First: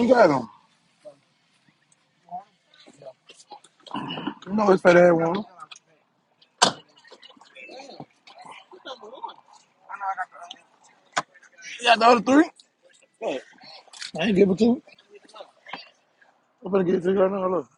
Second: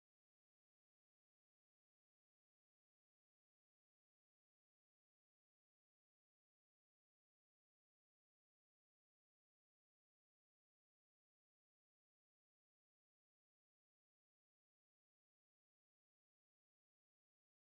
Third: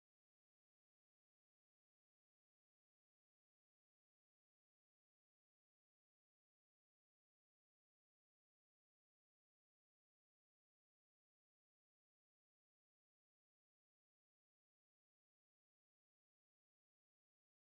You got him. You know his fat ass one. You got the other three? I ain't give it to him. I'm gonna give it to you right now. Look.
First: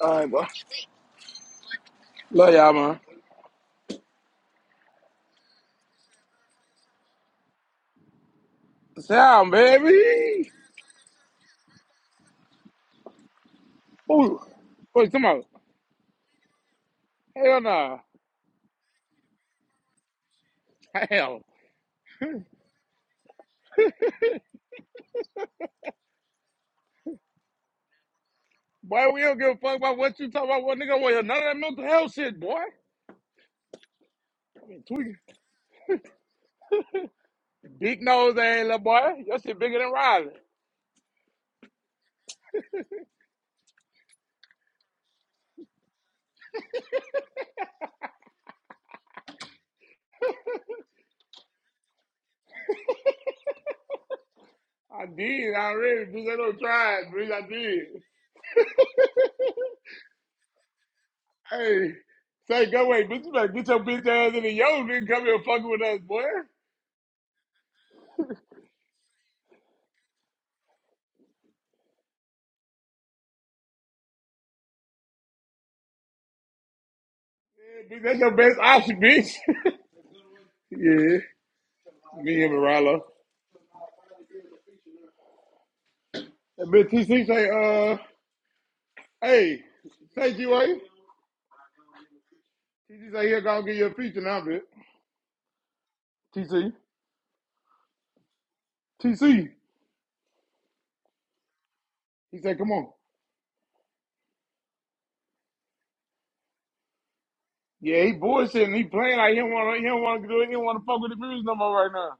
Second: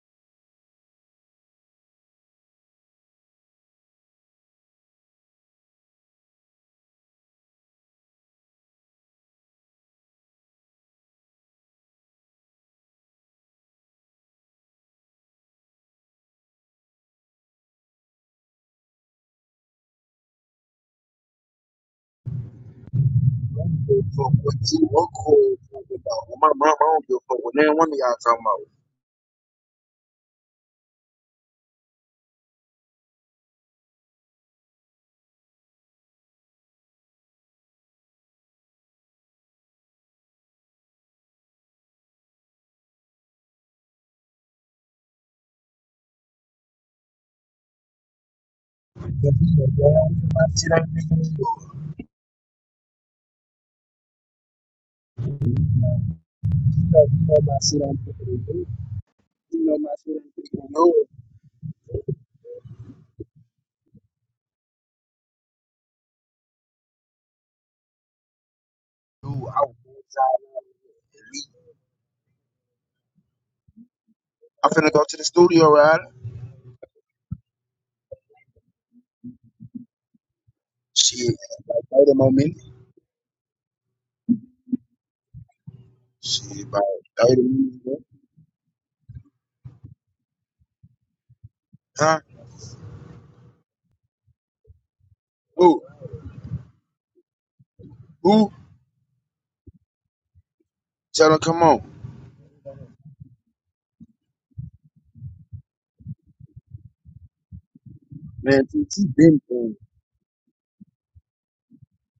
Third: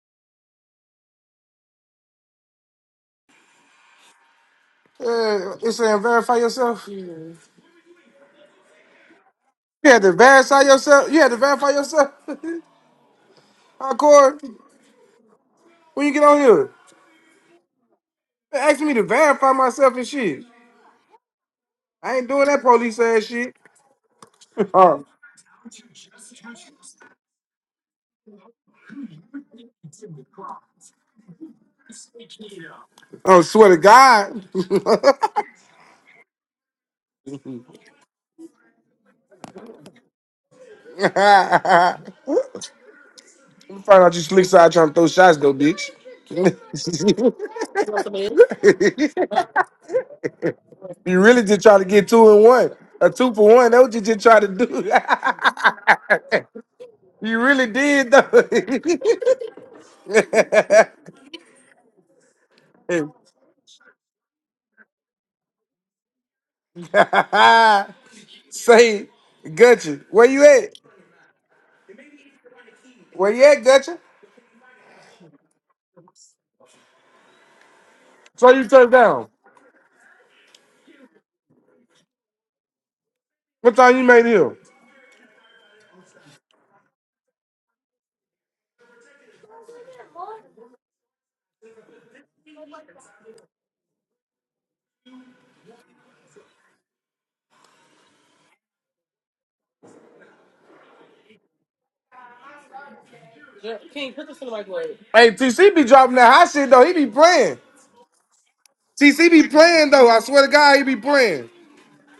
All right, bro. Love y'all, man. Uh, it's saying verify yourself. You Sound, had to baby. verify yourself. You had to verify yourself. Hardcore. Ooh. Wait, come on. When you get on here, Hell nah. they asking me to verify myself and shit. Hell. I ain't doing that police ass shit. Fuck what you oh, what cool talking about. Well, my mama, I don't give a fuck what any one of y'all talking about. Boy, we don't give a fuck about what you talk about. What nigga want none of that mental health shit, boy. oh, swear to God. I mean, tweaking. Big nose ass little boy. Your shit bigger than Riley. I'm find out you slick side trying to throw shots though, bitch. But you know, yeah, my shit ain't you picking really did try to get two in one, a two for one. That what you just tried to do. I did. I already did that little You try, bitch. you you know I my really shit did. ain't did picking though. it You know my shit ain't picking You Hey. Say, go away, bitch. You better get your bitch ass in the yo, nigga. Come here fucking with us, boy. Say, dude, I was Gutchy, inside where you at? Where you at, Gutcher? I'm finna go to the studio, right? Bitch, That's your So best you took option, down. bitch. yeah, Shit, like 30 more me and minutes. Marallo. What time you made here? Shit, And about bitch, TC 30 say, minutes, man. uh, hey, thank you, eh? Huh? TC say he'll go get you a feature now, bitch. Who? TC, Who? TC. Tell her, come on. He said, come on. Hey, TC be dropping that hot shit though. He be playing. Yeah, he Man, bullshitting. He she, she playing TC like he been be don't through. want to. He playing don't though. I want to do swear it. to He don't God, want he to be fuck with the music playing. no more right now.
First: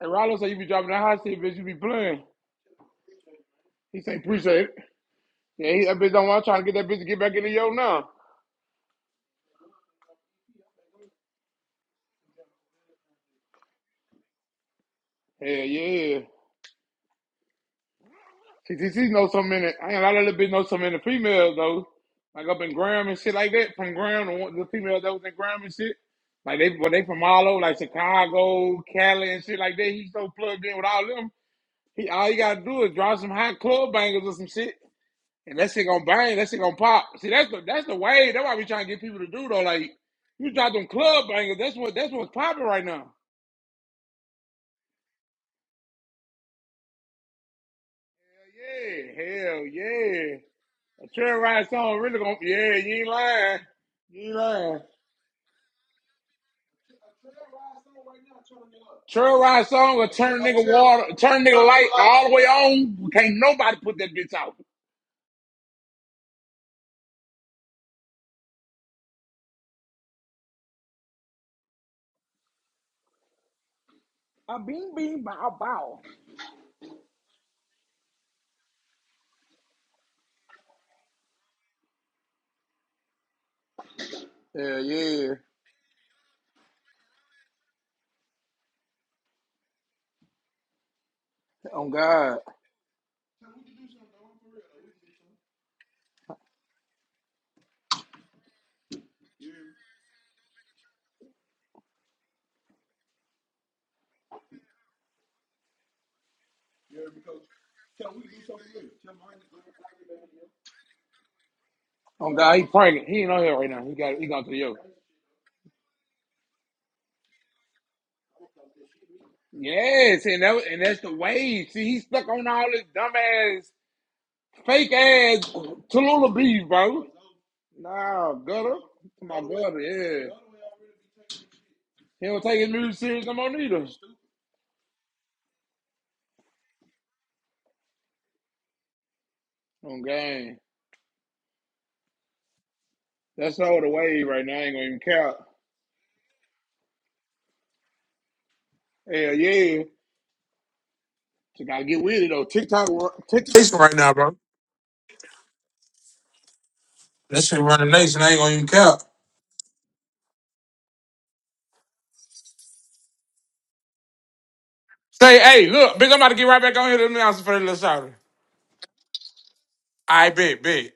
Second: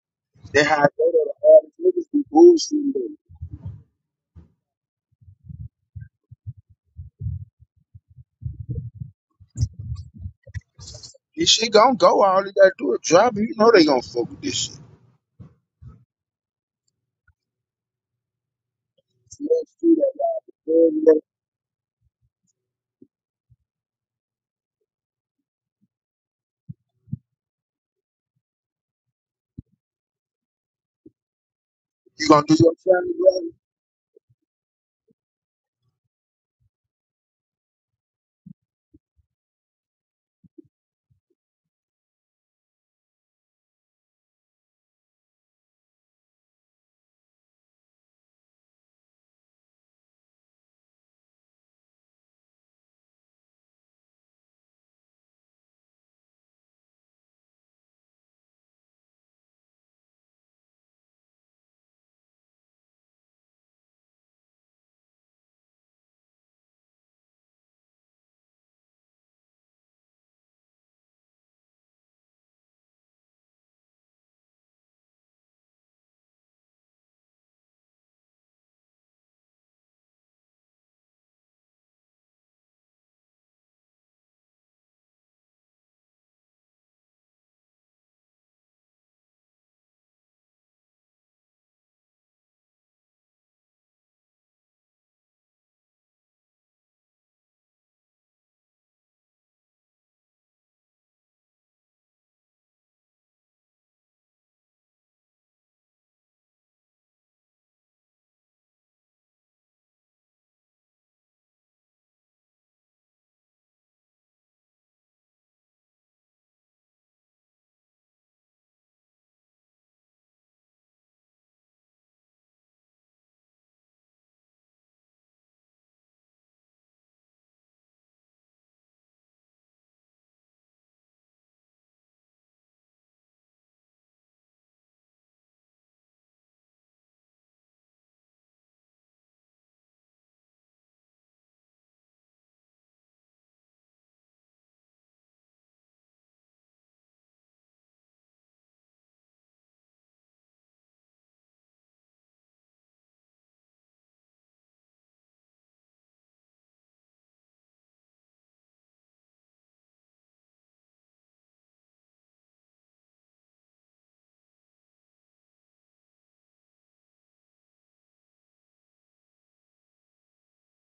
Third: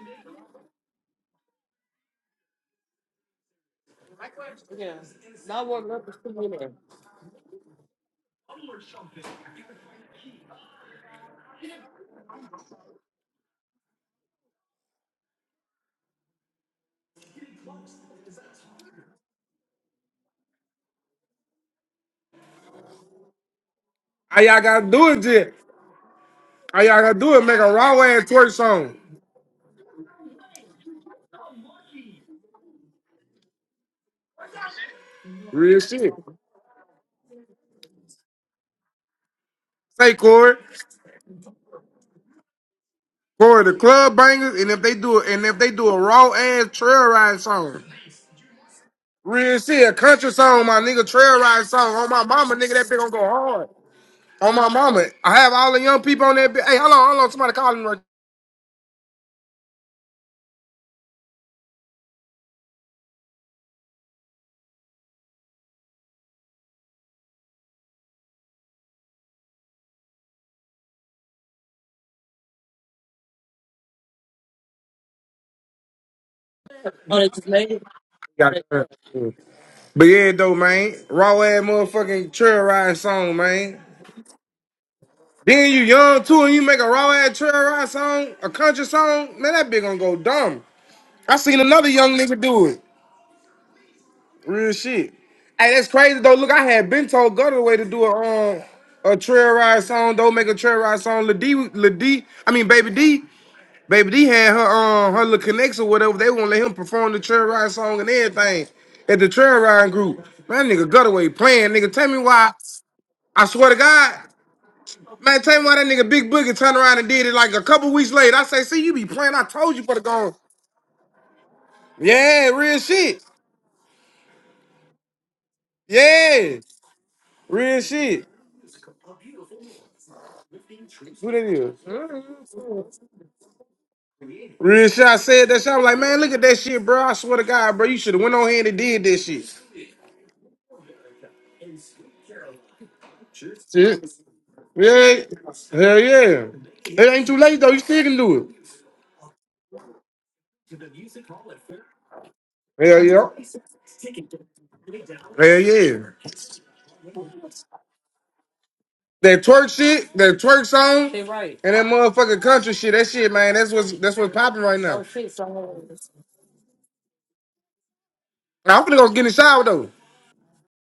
And Rollo said, you They be how I dropping that go to hot the shit, bitch. You be artists, niggas playing. be bullshitting them. He say appreciate it. Yeah, he, that bitch don't want trying to get that bitch to get back into yo now. This shit gonna go, all they gotta do is drop it. You know they gonna fuck with this shit. Hell yeah. CCC knows so many. Let's I do ain't a lot of little bitch know so many You're females though. Like up in Graham and shit like that. From Graham, the, All y'all the gotta females do that it, was in J. Graham and shit. Like they, All well, y'all they gotta from do it. all Make over, a like raw ass twerk Chicago, song. Cali and shit like that. He's so plugged in with all them. He all you going to gotta do your do is family, drop some brother. hot club bangers or some shit, and that Real shit gonna shit. bang. That shit gonna pop. See, that's the that's the way. That's why we trying to get people to do though. Like Say you Corey. drop them club bangers. That's what that's what's popping right now. Corey, the club bangers, and if they do it, and if they do a raw ass trail ride song. Yeah, Real hell shit, a country yeah. song, my nigga, Trey trail ride Rice song. song On really my gonna mama, nigga, yeah, that you bitch ain't gonna go lying. hard. You ain't On my lying. mama. I have all the young people on that bitch. Hey, hold on, hold on. Somebody calling me right Trey Rice song will turn nigga water turn nigga light all the way on. Can't nobody put that bitch out. I bing bing bow bow. Got that. But yeah, though, man. Raw ass motherfucking trail ride song, man. Yeah, yeah. Then you young too, and you make a raw ass trail ride song, a country song. Man, that bitch gonna go dumb. I seen another On young God. nigga do it. Real shit. Hey, that's crazy though. Look, I had been told Gutter way to do a um a trail ride song. Don't make a trail ride song. Lil D, Lil D. I mean, Baby D. Baby D had her um her little connects or whatever. They won't let him perform the trail ride song and everything at the trail ride group. Man, that nigga Gutaway playing. Nigga, tell me On why. God, he pregnant. He ain't on I here right swear to now. He God, got he gone to the yoga. man, tell me why that nigga Big Boogie turned around and did it like a couple weeks later. I say, see, you be playing. I told you for the Yes, gone. and that and that's the way. See, he's stuck on Yeah, all real this dumb shit. ass, fake ass Tallulah Yeah, bees, bro. real shit. Nah, gutter. My brother, yeah. Who that He don't is? take his music serious no more neither. Real shit. I said that shit. i was like, man, look at that shit, bro. I swear to God, bro, you should have went on here and did that shit. On game. That's all the Shit. wave right now. I ain't gonna even Yeah, count. hell yeah. It ain't too late though. You still can do Hell yeah. So gotta get with it though. it. TikTok Hell yeah. TikTok Nation right now, bro. Hell yeah. That shit running nation. I ain't gonna even count. That twerk shit, that twerk song, She right. and that motherfucking country shit. That shit, man. That's what's that's what's popping right now. Say, hey, look, big, I'm about to get right back on here to the announcement for the little shouter. I'm gonna go get in the shower though. I bet, bet.